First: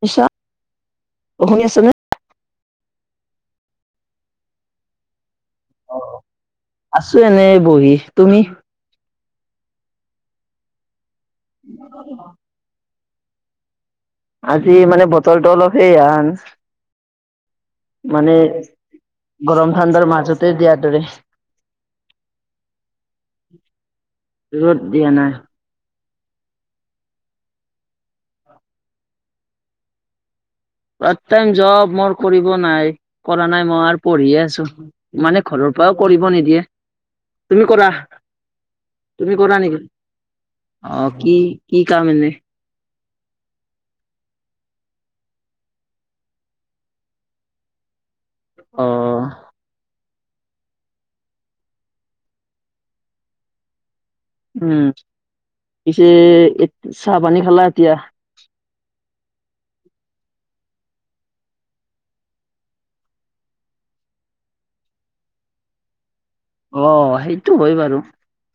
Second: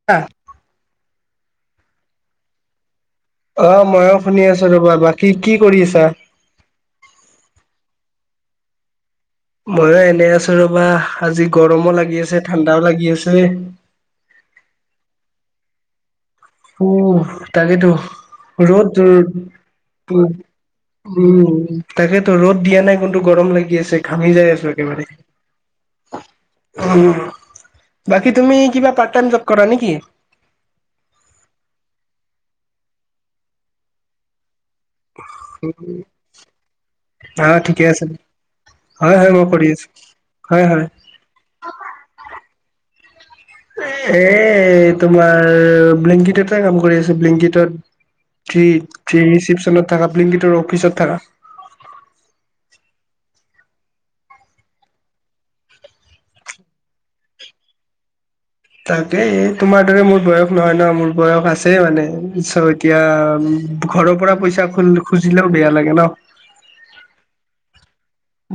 শুনিছা শুনি আছা নে? অ' ময়ো শুনি আছো ৰবা বাকী কি কৰি আছা? আছো এনেই বহি তুমি? ময়ো এনে আছো ৰবা আজি গৰমো লাগি আছে ঠাণ্ডাও লাগি আছে। আজি মানে বটলটো অলপ সে আন উ তাকেইেতো ৰ'দ গৰম ঠাণ্ডাৰ উ মাজতে দিয়াৰ দৰে উম তাকেতো ৰ'দ দিয়া নাই কন্তু গৰম লাগি আছে ঘামি যাই আছো ৰ'দ একেবাৰে। দিয়া নাই। [unintelligible] উম। বাকী তুমি কিবা পাৰ্ট টাইম জব কৰা নেকি? পাৰট টাইম জব মোৰ কৰিব নাই। কৰা নাই মই আৰু পঢ়িয়ে আছো। মানে ঘৰৰ পৰাও কৰিব নিদিয়ে। অ তুমি ঠিকে কৰা। আছে হয় হয় তুমি মই কৰা কৰি নেকি? আছো হয় হয়। অ', কি, কি কাম এনে। এ হে তোমাৰ ব্লিংকিটতে কাম কৰি আছে। ব্লিংকটত। কি অ [unintelligible] ৰিচিপচনত থকা ব্লিংকিটৰ অফিচত থাকা। উম, পিছে এ চাহ পানী খালা এতিয়া? তাকে তোমাৰ দৰে মোৰ বয়স নহয় নহ মোৰ বয়স আছে মানে পি এতিয়া ঘৰৰ পৰা পইচা খ খুজিলেও বেয়া লাগে ন। অ' সেইটো হয় বাৰু।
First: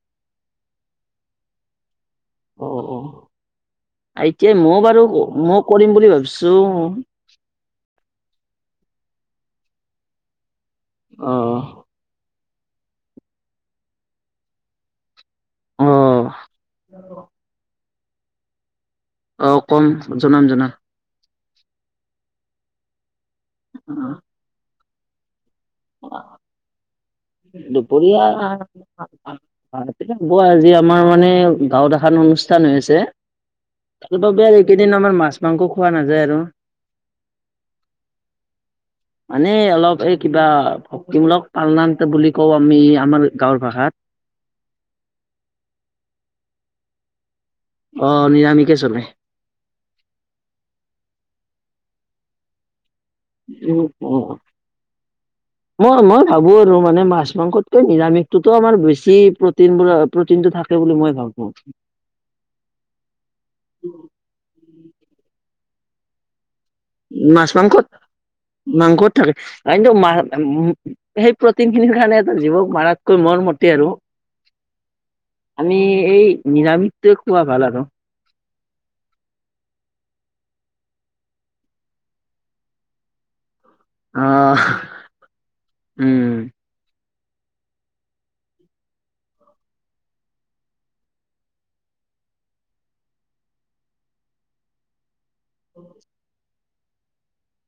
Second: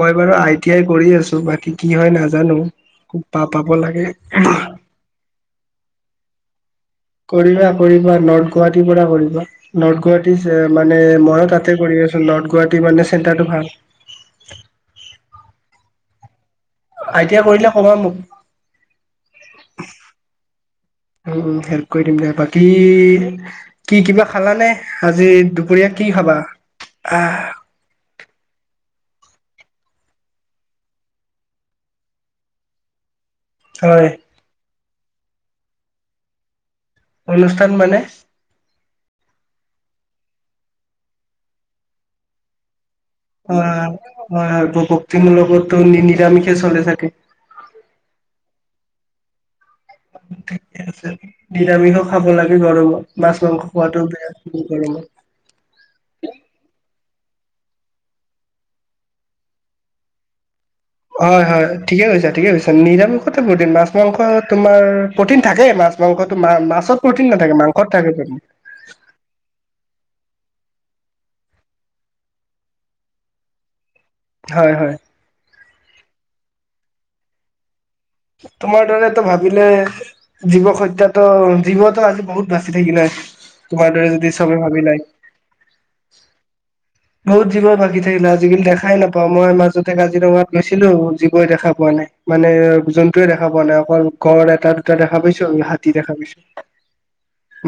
মই বাৰু আই টি আই কৰি আছো বাকী কি হয় নাজ জানো, অ অ খুব বাহ পাব লাগে। এতিয়া ময়ো বাৰু মই কৰিম বুলি ভাবিছো নৰ্ গাহীৰ পৰা কৰিব নৰ্ গুৱাহী মানে অ মইো তাতে কৰি আছো। [unintelligible] মানে চেণ্টাৰটো ভাল। অহ। আইটিয়া কৰিলে ক'বা মোক। অ কম জনাম জনাম। উম, উম। হেল্প কৰি দিম দিয়া। বাকী কি কিবা খালানে আজি? দুপৰীয়ে কি খাবা? আহ দুপৰীয়া। [unintelligible] [unintelligible] আজি, আমাৰ মানে গাঁওত এখন অনুষ্ঠান হৈ আছে। হয় তাৰ বাবে আৰু এইকেইদিন আমাৰ মাছ মাংস খোৱা নাযায় আৰু। অনুষ্ঠান মানে? মানে অলপ এই কিবা ভক্তিমূলক পালনাম বুলি কওঁ আমি। আমাৰ গাঁৱৰ ভাষাত [unintelligible] ভক্তিমূলকতো নিৰামিষে চলে চাগে। অ', নিৰামিষে চলে। ঠিকে আছে। নিৰামিষো খাব লাগে বাৰু। [unintelligible] মই, মই ভাবো আৰু মানে মাছ। মাংসতকৈ নিৰামিষটোতো আৰু বেছি প্ৰটিন, প্ৰটিনটো থাকে। বুলি মই ভাবো। হয়, হয়। ঠিকে কৈছা, ঠিকে কৈছা নিৰামিষত [unintelligible] মাছ মাংস তোমাৰ প্ৰটিন থাকে [unintelligible] মাছ, মাংসটো মা- মাছত প্ৰটিন মাছ- নাথাকে মাংসত, থাকে প্ৰটিন মাংসত থাকে। উম। সেই প্ৰ'টিন খিনিৰ কাৰণে এটা জীৱক মাৰাতকৈ মোৰ মতে আৰু- হয়, হয়। আমি, এই নিৰামিষটোৱে খোৱা ভাল আৰু- তোমাৰ দৰেতো ভাবিলে। জীৱক হত্যাতো, জীৱতো আজি বহুত বাচি থাকিলে হয়। তোমাৰ দৰে যদি চবে আহ ভাবি - [unintelligible] উম বহুত জীৱই বাকী থাকিলা। আজিকালি দেখাই নাপাও, মই মাজতে কাজিৰঙাত গৈছিলো বহুত জীৱই দেখা পোৱা নাই। মানে জন্তুৱে দেখা পোৱা নাই। অকল গড় এটা দুটা দেখা পাইছো, হাতী দেখা পাইছো।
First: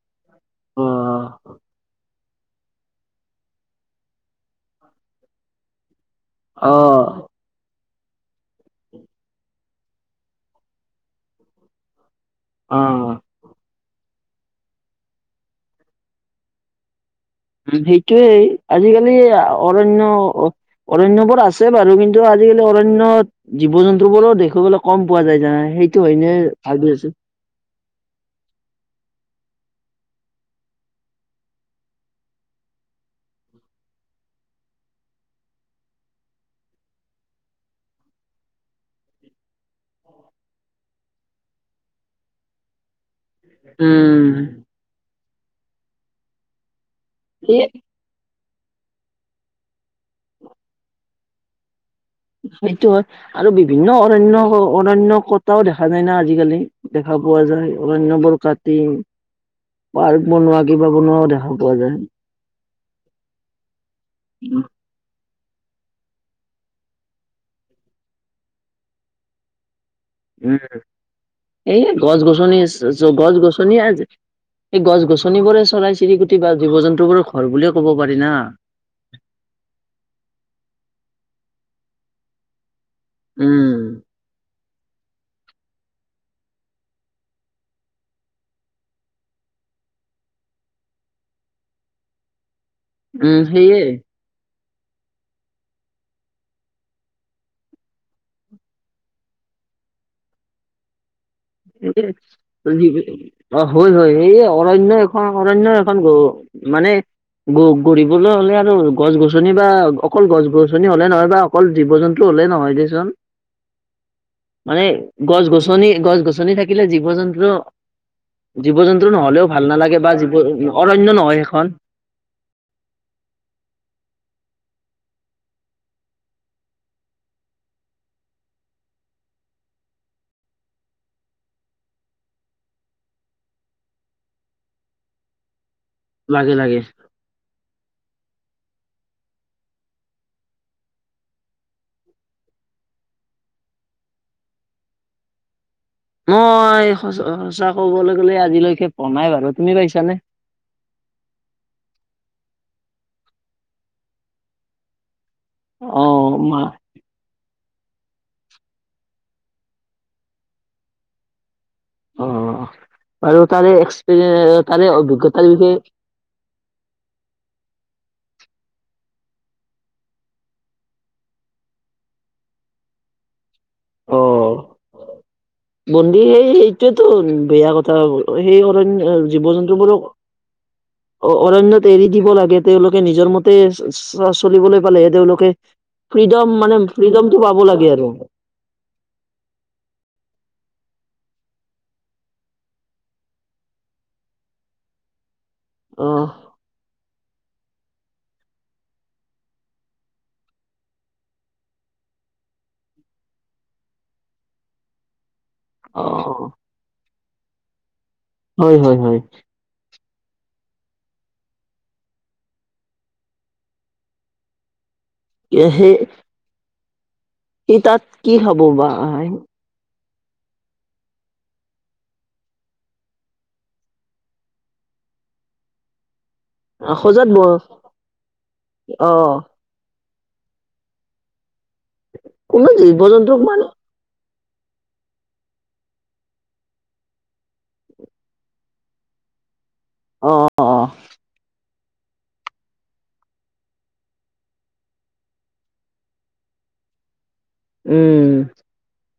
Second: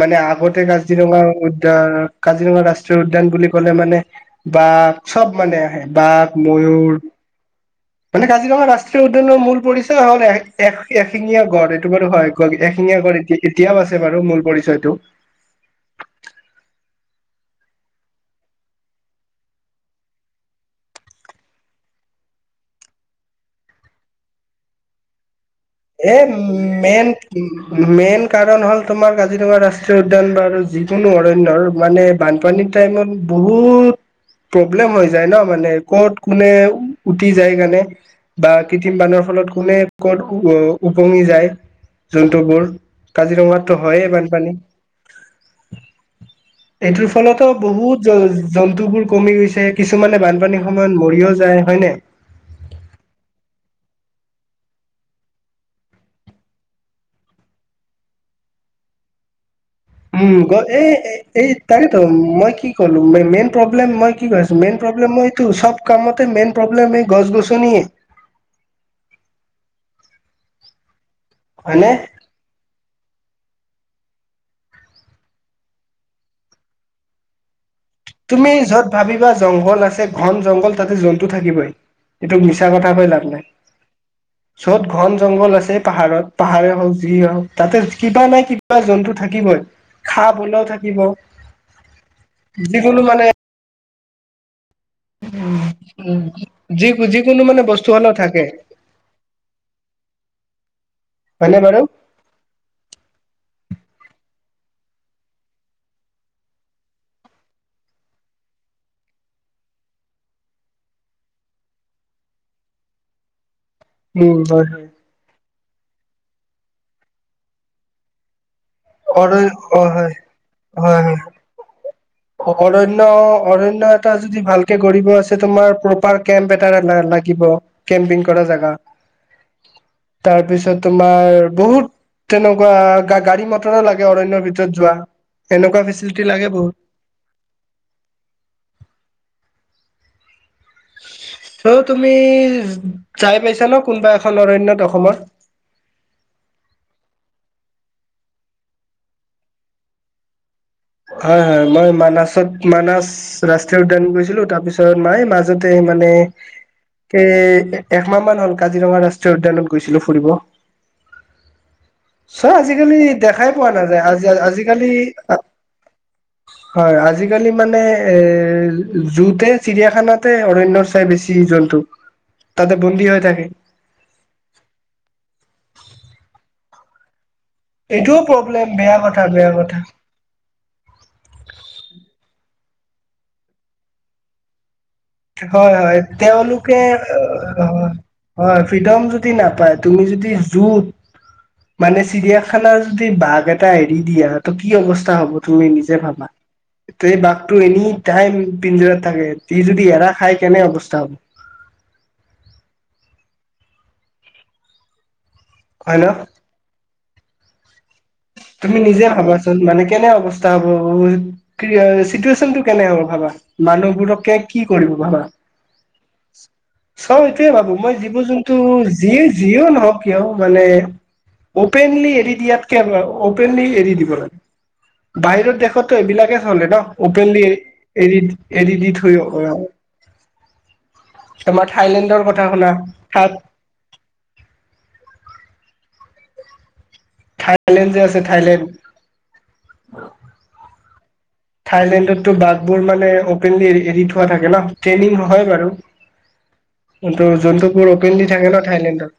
মানে আগতে অ কাজিৰঙা উদ্যান। কাজিৰঙা ৰাষ্ট্ৰীয় উদ্যান বুলি ক'লে, মানে বা চব মানে আহে। বাঘ, অ ময়ূৰ মানে কাজিৰঙা ৰাষ্ট্ৰীয় উদ্যানৰ মূল পৰি- হ'ল এ এশিঙীয়া গড়, এইটো বাৰু হয়। অ এশিঙীয়া গড়? উম, এতিয়া এতিয়াও আছে বাৰু। আৰু মূল পৰিচয়টো। উম, সেইটোয়েই। আজিকালি অৰণ্য অৰণ্যবোৰ আছে বাৰু। কিন্তু- আজিকালি অৰণ্যত জীৱ জন্তু বোৰো দেখিৱলৈ কম পোৱা যায়। জানানে? এ মেইন - মেইন কাৰণ হ'ল তোমাৰ গ [unintelligible] ৰাষ্ট্ৰীয় উদ্যান বা আৰু যিকোনো অৰণ্যৰ মানে বানপানীৰ টাইমত বহুত, প্ৰব্লেম হৈ যায় ন মানে ক'ত, কোনে উতি যায় কাৰণে, বা কৃত্ৰিম পানৰ ফলত কোনে ক'ত উপঙি যায় জন্তুবোৰ, কাজিৰঙাতটো হয় উম বানপানী, এইটোৰ ফলতো এই বহুত জ জন্তুবোৰ কমি গৈছে কিছুমানে বানপানীৰ সময়ত মৰিও যায় হয় নাই। সেইটো হয় আৰু বিভিন্ন অৰণ্য, অৰণ্য কটাও দেখা যায় না আজিকালি দেখা। পোৱা যায় অৰন্যাবোৰ কাটি পাৰ্ক উম বনোৱা গল, কিবা এই বনোৱাও দেখা এই পোৱা যায় তাকেতো মই কি কলো মেইন প্ৰব্লেম মই কি আছো মেইন, প্ৰ [unintelligible] টো সব কামতে মেইন প্ৰব্লেম এই গছ- গছনিয়ে। উম, এই হয়নে গছ-গছনি। গছ- গছনি আ। সেই গছ-গছনিবোৰে চৰাই- চিৰিকটি বা জীৱ জন্তু বোৰৰ ঘৰ বুলি [unintelligible] তুমি য'ত ভাবিবা জংঘল আছে। ঘন জংঘল তাতে জন্তু থাকিবই। এইটো মিছা কথা। [unintelligible] লাভ নাই। উম য'ত ঘন জংঘল আছে, পাহাৰত পাহাৰে হওক, যিয়ে হওক। তাতে কিবা নাই কিবা জন্তু থাকিবই। সাপ হ'লেও থাকিব। [inaudible] যিকোনো মানে উম, সেইয়ে। [unintelligible] যি যিকোনো মানে বস্তু হলেও থাকে। [inaudible] হয়নে বাৰু এজী [unintelligible] অ হয় হয়, হে অৰণ্য এখন অৰণ্য এখন হব, মানে গৰিবলৈ হলে আৰু, গছ গছনি বা অকল গছ গছনি হলে নহয় বা অকল জীৱ- জন্তু, নহয় দে চুন, উম হয় মানে হয় গছ গছনি, গছ গছনি গছনি থাকিলে জীৱ জন্তু, জীৱ জন্তুৰ অৰ নহলেও ভাল অ নালাগে, বা হয় হয় জীৱ হয় অৰণ্য হয় নহয় সেইখন। অৰণ্য অৰণ্য এটা যদি ভালকে কৰিব আছে, তোমাৰ প্ৰপাৰ কেম্প এ- থাকিব, কেম্পিং কৰা জেগা। [inaudible] তাৰপিছত, তোমাৰ বহুত তেনেকুৱা গাড়ী মটৰো লাগে অৰণ্যৰ ভিতৰত যোৱা, এনেকুৱা ফেচিটি লাগে বহুত। [inaudible] চ' তুমি যাই পাইছা ন কোনোবা এখন অৰণ্যত অসমৰ। মই সচ সঁচা ক'বলৈ গ'লে আজিলৈকে পনাই বাৰু তুমি পাইছানে হয় হয় মই মানাছত মানা ৰাষ্ট্ৰীয় উদ্যান গৈছিলো তাৰপিছত মায় ম যাতে অ মানে মা এ এমাহ মান হল কাজিৰঙা ৰাষ্ট্ৰীয় উদ্যানত গৈছিলো ফুৰিব। অ চব আজিকালি বাৰু দেখাই পোৱা তাৰে নাযায় আজি এক্সপিৰিয়ে তাৰে আজিকালি অভিজ্ঞতাৰ বিষয়ে হয় আজিকালি মানে এ জুতে চিৰিয়াখানাতে অৰণয়ৰ চাই বেছি জন্তু ততে বন্দী হৈ থাকে। অহ বন্দি সেই আহেইছ তো বেয়া কথা এইটোও সেই প্ৰব্লেম বেয়া অৰণ্য কথা জীৱ বেয়া কথা জন্তুবোৰক অ অৰণ্যয়ত এৰি দিব লাগে তেওঁলোকে নিজৰ মতে চলিবলৈ পালেহে তেওঁলোকে হয় হয় ফ্ৰীডম মানে তেওঁলোকে ফ্ৰীডমটো পাব লাগে আৰু হয় ফ্ৰীডম যদি নাপায় তুমি যদি যুত মানে চিৰিয়াখানাৰ যদি বাঘ এটা এৰি দিয়া ত কি অৱস্থা হ'ব। তুমি নিজে ভাবা অ এই বাঘটো এনি টাইম পিঞ্জত থাকে ত যদি [unintelligible] এৰা খাই, কেনে অৱস্থা হ'ব। অ [unintelligible] হয় তুমি হয় নিজে হয় ভাবাচোন মানে কেনে অ- [unintelligible] [unintelligible] চিটুৱেচনটো কেনে হব ভাবা, মানুহবোৰক কি কৰিব। [unintelligible] চব এইটোয়ে ভাবো। সি মই তাত কি জীৱ-জন্তু খাব বা যিয়ে যিও নহওক। কিয় মানে অপেনলি এৰি দিয়াতকে। অপেনলি এৰি দিব লাগে। বাহিৰৰ দেশতো এইবিলাকে- [unintelligible] সজাত ব অপেনলি এৰি এৰি দি অ থৈ। তোমাৰ থাইলেণ্ডৰ কথা শুনা কোনো জীৱ জন্তুক থাত মানে থাইলেণ্ড যে আছে থাইলেণ্ড অ অ অ থাইলেণ্ডতো বাটবোৰ মানে অপেনলি এৰি থোৱা থাকে ন ট্ৰেইনিং হয় বাৰু। জন্তু জন্তুবোৰ উম অপেনলি থাকে ন থাইলেণ্ডত।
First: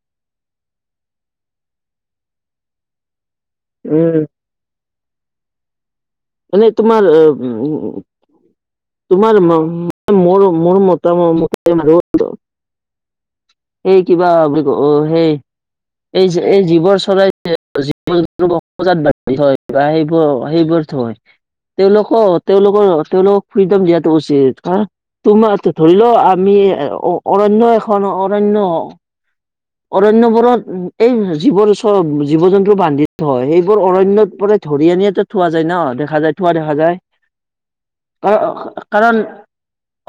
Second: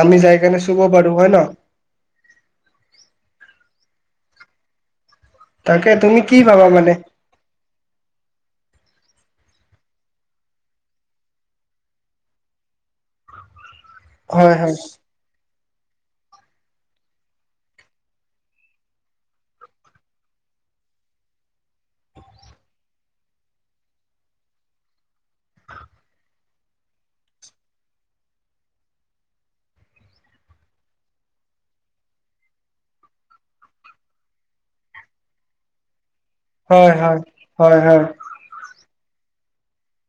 আমি যাই কিনে চুব পাৰো হয় ন। উম। তাকে তুমি কি ভাবা মানে তোমাৰ, উম, তোমাৰ মোৰ, মোৰ মতামত [unintelligible] সেই কিবা হয় বুলি ক হয় অ সেই এই এই জীৱ [unintelligible] [unintelligible] সেইবোৰ সেইবোৰ থয়। তেওঁলোকৰ, তেওঁলোকৰ, তেওঁলোক ফিদম দিয়টো উচিত হা। তোমাৰটো ধৰি লও। আমি অৰণ্য এখন অৰণ্য। অৰণ্যবোৰত এই যিবোৰ জীৱ -জন্তু বান্ধি থয় সেইবোৰ অৰণ্য। ধৰি আনি ইয়াতে থোৱা যায় ন। দেখা যায় থোৱা দেখা হয় যায় হয় হয় হয় [unintelligible] কাৰণ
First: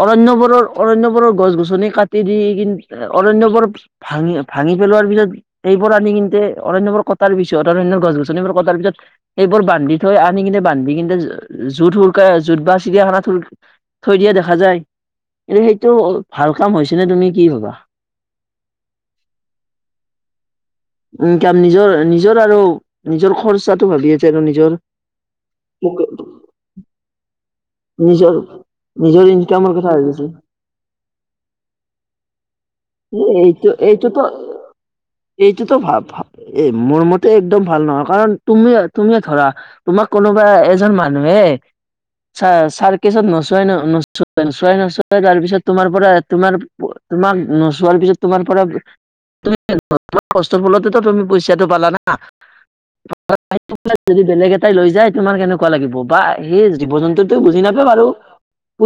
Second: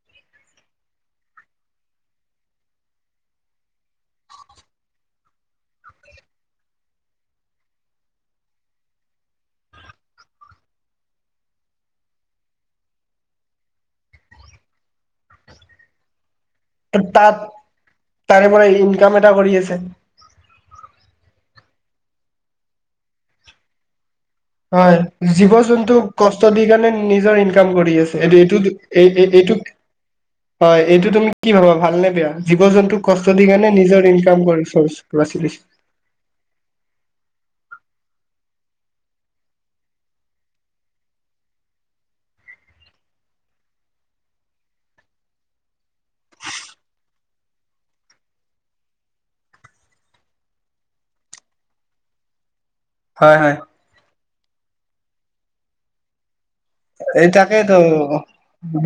অৰণ্যবোৰৰ অৰণ্যবোৰৰ গছ গছনি কাটি দি কিন্তু- অৰণ্যবোৰ ভাঙি, ভাঙি পেলোৱাৰ পিছত। এইবোৰ আনি কিন্ত- [unintelligible] অৰণ্যবোৰ কটাৰ পিছত অৰণ্য গছ -গছনিবোৰ কটাৰ পিছত। সেইবোৰ বান্ধি থৈ আনি কিনে বান্ধি কিনে [unintelligible] [unintelligible] থৈ দিয়া দেখা যায়। কিন্তু সেইটো ভাল কাম হৈছে নে, তুমি তাত কি ভবা? তাৰে পৰা ইনকাম এটা কৰি আছে। ইনকাম নিজৰ নিজৰ আৰু নিজৰ খৰচাটো ভাবি [unintelligible] হয়, জীৱ -জন্তু মোক কষ্ট দি কাৰণে নিজৰ ইনকাম কৰি আছে। নিজৰ এই এইটো [unintelligible] [unintelligible] কথা আহিছে। হয়, এইটো তুমি কি ভাবা ভাল নে বেয়া? জীৱ- জন্তু কষ্ট এ দি এইটো কাৰণে নিজৰ এইটোতো ইনকাম কৰিছে। এইটোতো ভাব। মোৰ মতে একদম ভাল নহয়, কাৰণ তুমি, তুমিয়ে ধৰা তোমাৰ কোনোবা এজন মানুহে। চ ছাৰ কেচত নোচোৱাই ন নোচো [unintelligible] নোচোৱাই নোচোৱাই তাৰপিছত তোমাৰ পৰা তোমাৰ। তোমাক নচো [unintelligible] চোৱাৰ পিছত তোমাৰ পৰা [unintelligible] কষ্ট ফলতেো তুমি পইচাটো পালা না। হয়, হয়। যদি বেলেগ এটাই লৈ যায়। তোমাৰ কেনেকুৱা লাগিব বা [unintelligible] এই জন্তুটো বুজি তাকেই তো নাপায় বাৰু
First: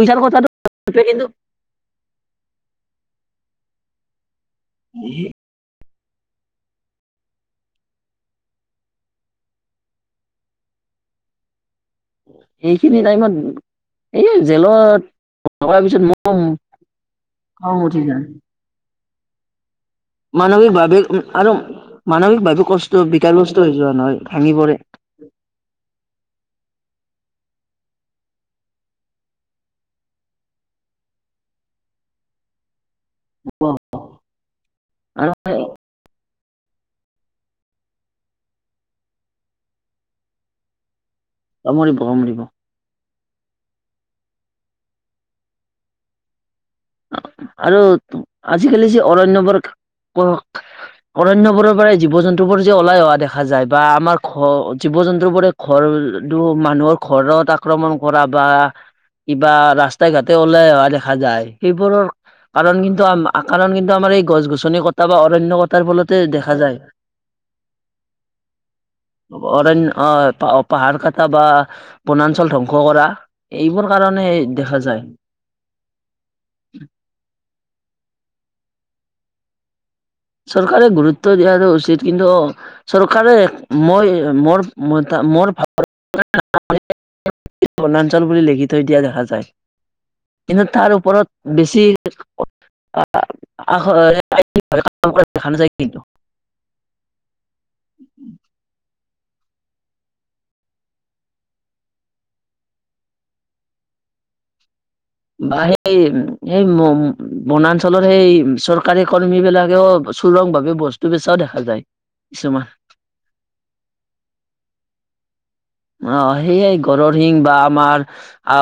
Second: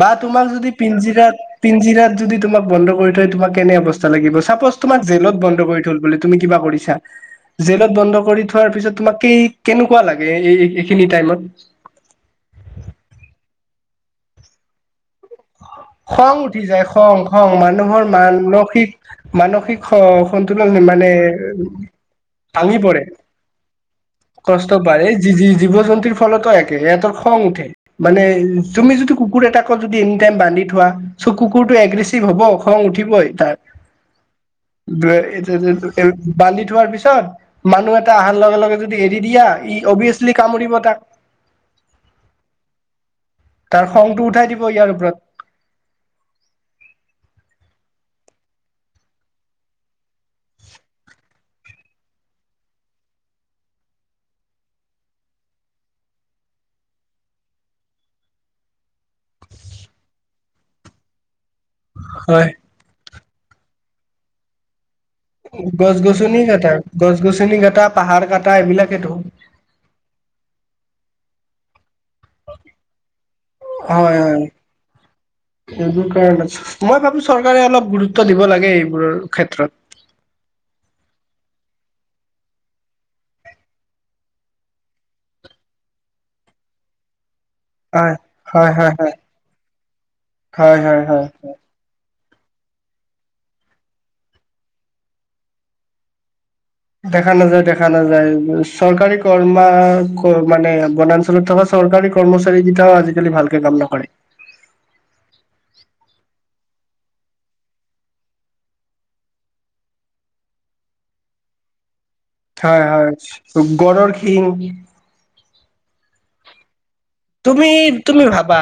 বা কথাটো তোমাক যদি কিন্তু পিঞ্জিৰাত, পিঞ্জিৰাত যদি তোমাক বন্দী। বন্ধ কৰি থয়। তোমাক কেনে অৱস্থা লাগিব। চাপজ তোমাক জেলত বন্ধ কৰি থল তুমি কিবা কৰিছা? জেলত বন্ধ কৰি থোৱাৰ পিছত তোমাক কে কেনেকুৱা লাগে? এই এইখিনি টাইমত। সেইখিনি টাইমত। এই জেলত। থকাৰ পিছত খং মোৰ উঠি যায়। খং, খং উঠি মানুহৰ যায়। মানসিক মানসিক- স-সন্তোলন হয় মানসিকভাৱে মানে। উম আৰু মানসিকভাৱে ভাঙি কষ্ট পৰে বিকাৰগ্ৰস্ত হৈ যোৱা নহয় ভাঙি কষ্ট পৰে। পায়। এই জি জি জীৱ-জন্তুৰ ফলতো এক। [unintelligible] খং উঠে মানে তুমি যদি কুকুৰ এটাক যদি [inaudible] [unintelligible] বান্ধি থোৱা চ' কুকুৰ টো এগিছিভ হব খং উঠিব উঠিবই তাৰ আৰু [unintelligible] বান্ধি থোৱাৰ পিছত মানুহ এটা আহাৰ লগে লগে, যদি এৰি দিয়া ই অভিয়াচলি কামুৰিব তাক। কামুৰিব, কামুৰিব। তাৰ খংটো উঠাই দিব ইয়াৰ ওপৰত। আৰু আজিকালি যি অৰণ্যবৰণ অৰণ্যবোৰৰ পৰা জীৱ জন্তুবোৰ যে ওলাই অহা দেখা যায়, বা আমাৰ ঘ জীৱ জন্তুবোৰে ঘৰ মানুহৰ ঘৰত আক্ৰমণ কৰা বা কিবা ৰাস্তা ঘাটে হলে অহা দেখা যায়। সেইবোৰৰ হয় কাৰণ কিন্তু কাৰণ কিন্তু আমাৰ এই গছ গছনি কত কটা বা অৰণ্য কটাৰ গছ ফলতে গছনি দেখা কটা যায়, গছ গছনি কটা পাহাৰ কটা এইবিলাকেতো অৰণ্য অ পা [unintelligible] পাহাৰ কাটা বা বনাঞ্চল ধ্বংস কৰা। এইবোৰ হয় কাৰণে হয় দেখা যায়। এইবোৰ কাৰণে মই ভাবো চৰকাৰে অলপ গুৰুত্ব দিব লাগে। এইবোৰৰ ক্ষেত্ৰত। চৰকাৰে গুৰুত্ব দিয়াটো উচিত। কিন্তু চৰকাৰে মই মোৰ- মোৰ ভা [unintelligible] [unintelligible] হয় বনাঞ্চল বুলি লিখি হয় থৈ হয় দিয়া দেখা যায়। কিন্তু হয় হয় তাৰ হয় ওপৰত হয় বেছি- [unintelligible] দেখা নাযায় কিন্তু। দেখা নাযায় দেখা নাযায় চৰকাৰী কৰ্মা মানে বনাঞ্চলত থকা চৰকাৰী কৰ্মচাৰী কেইটাও আজিকালি ভালকে কাম নকৰে। [inaudible] বা সেই সেই বনাঞ্চলৰ সেই চৰকাৰী কৰ্মী বিলাকেও চুৰংভাৱে বস্তু বেচাও দেখা যায়। কিছুমান হয় হয় গড়ৰ শিং অ সেইয়াই তুমি তুমি ভাবা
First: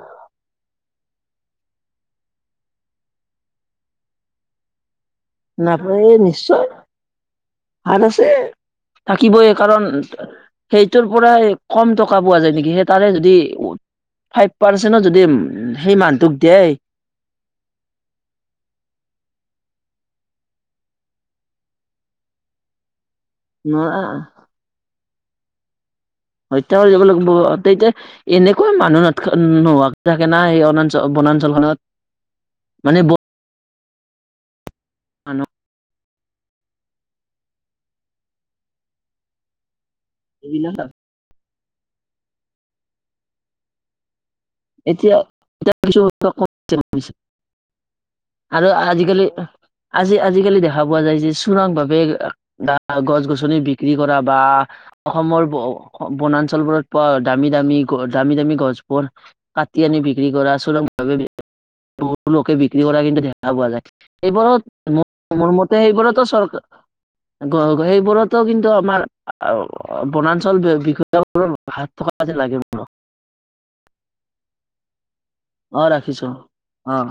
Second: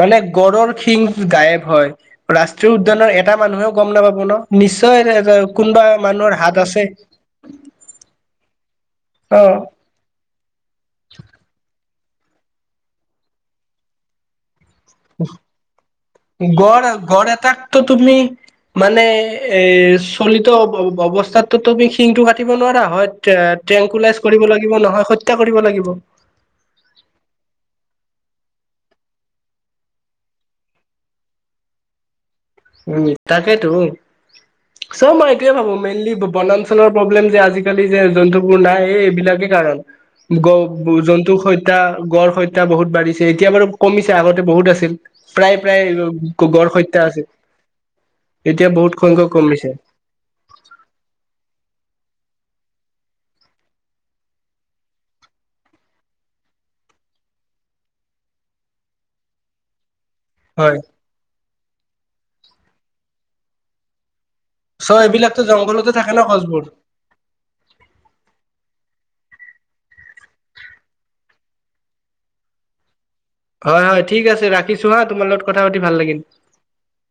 মানে গড়ৰৰ শিংটো গায়ব হয়, ৰাষ্ট্ৰীয় উদ্যানৰ এটা মানুহেও গম নাপাব ন নিশ্চয় কোনবা মানুহৰ হাত আছে। হাত আছে অ থাকিবই কাৰণ সেইটোৰ পৰাই কম টক কা পোৱা যায় নেকি, তাৰে যদি ফাইভ পাচেনো যদি উম সেই মানুহটোক দেই গড় গড় এটাকতো তুমি মানে এই চলিত অ ব অৱস্থাতো তুমি শিংটো কাটিব নোৱাৰা হয় ট্ৰে ট্ৰেংকুলাইজ কৰিব লাগিব নহয় হত্যা কৰিব লাগিব। হত্যা কৰিব লাগিব, তেতিয়া এনেকুৱা মানুহ নথকা নোহোৱা থাকে না সেই বনাঞ্চল বনাঞ্চলখনত। মানে উম ব তাকেইতো, চ মই মানুহ এইটোৱে ভাবো মেইনলি বনাঞ্চলৰ প্ৰব্লেম যে আজিকালি যে জন্তুবোৰ নাই এই এইবিলাকে কাৰণ। এইবিলাক গ জন্তুক হত্যা, গড় হত্যা বহুত বাঢ়িছে এতিয়া বাৰু কমিছে আগত এ বহুত আছিল এতিয়া এতিয়া প্ৰায়-প্ৰায় গ-গড় হত্যা কিছু আছে। আৰু এতিয়া বহুত সংখ্যক আজিকালি- কমিছে আজি-আজিকালি দেখা পোৱা যায় যে চোৰাং ভাৱে গছ গছনি বিক্ৰী কৰা বা অসমৰ বনাঞ্চলবোৰত পোৱা দামী দামী দামী দামী গছবোৰ কাটি আনি বিক্ৰী কৰা হয়। চোৰাংভাৱে বিক্ৰী বহুলোকে বিক্ৰী কৰা কিন্তু দেখা পোৱা যায়। চ' এইবোৰত এইবিলাকতো মোৰ মতে জংঘলতে থাকে ন সেইবোৰতো গছবোৰ চৰকাৰ সেইবোৰতো কিন্তু আমাৰ বনাঞ্চল বিষয়াসকলক হাত থকা যেন লাগে মানুহবোৰ। হয় হয় ঠিক আছে ৰাখিছো হা তোমাৰ লগত কথা পাতি অ ভাল লাগিল। ৰাখিছো অ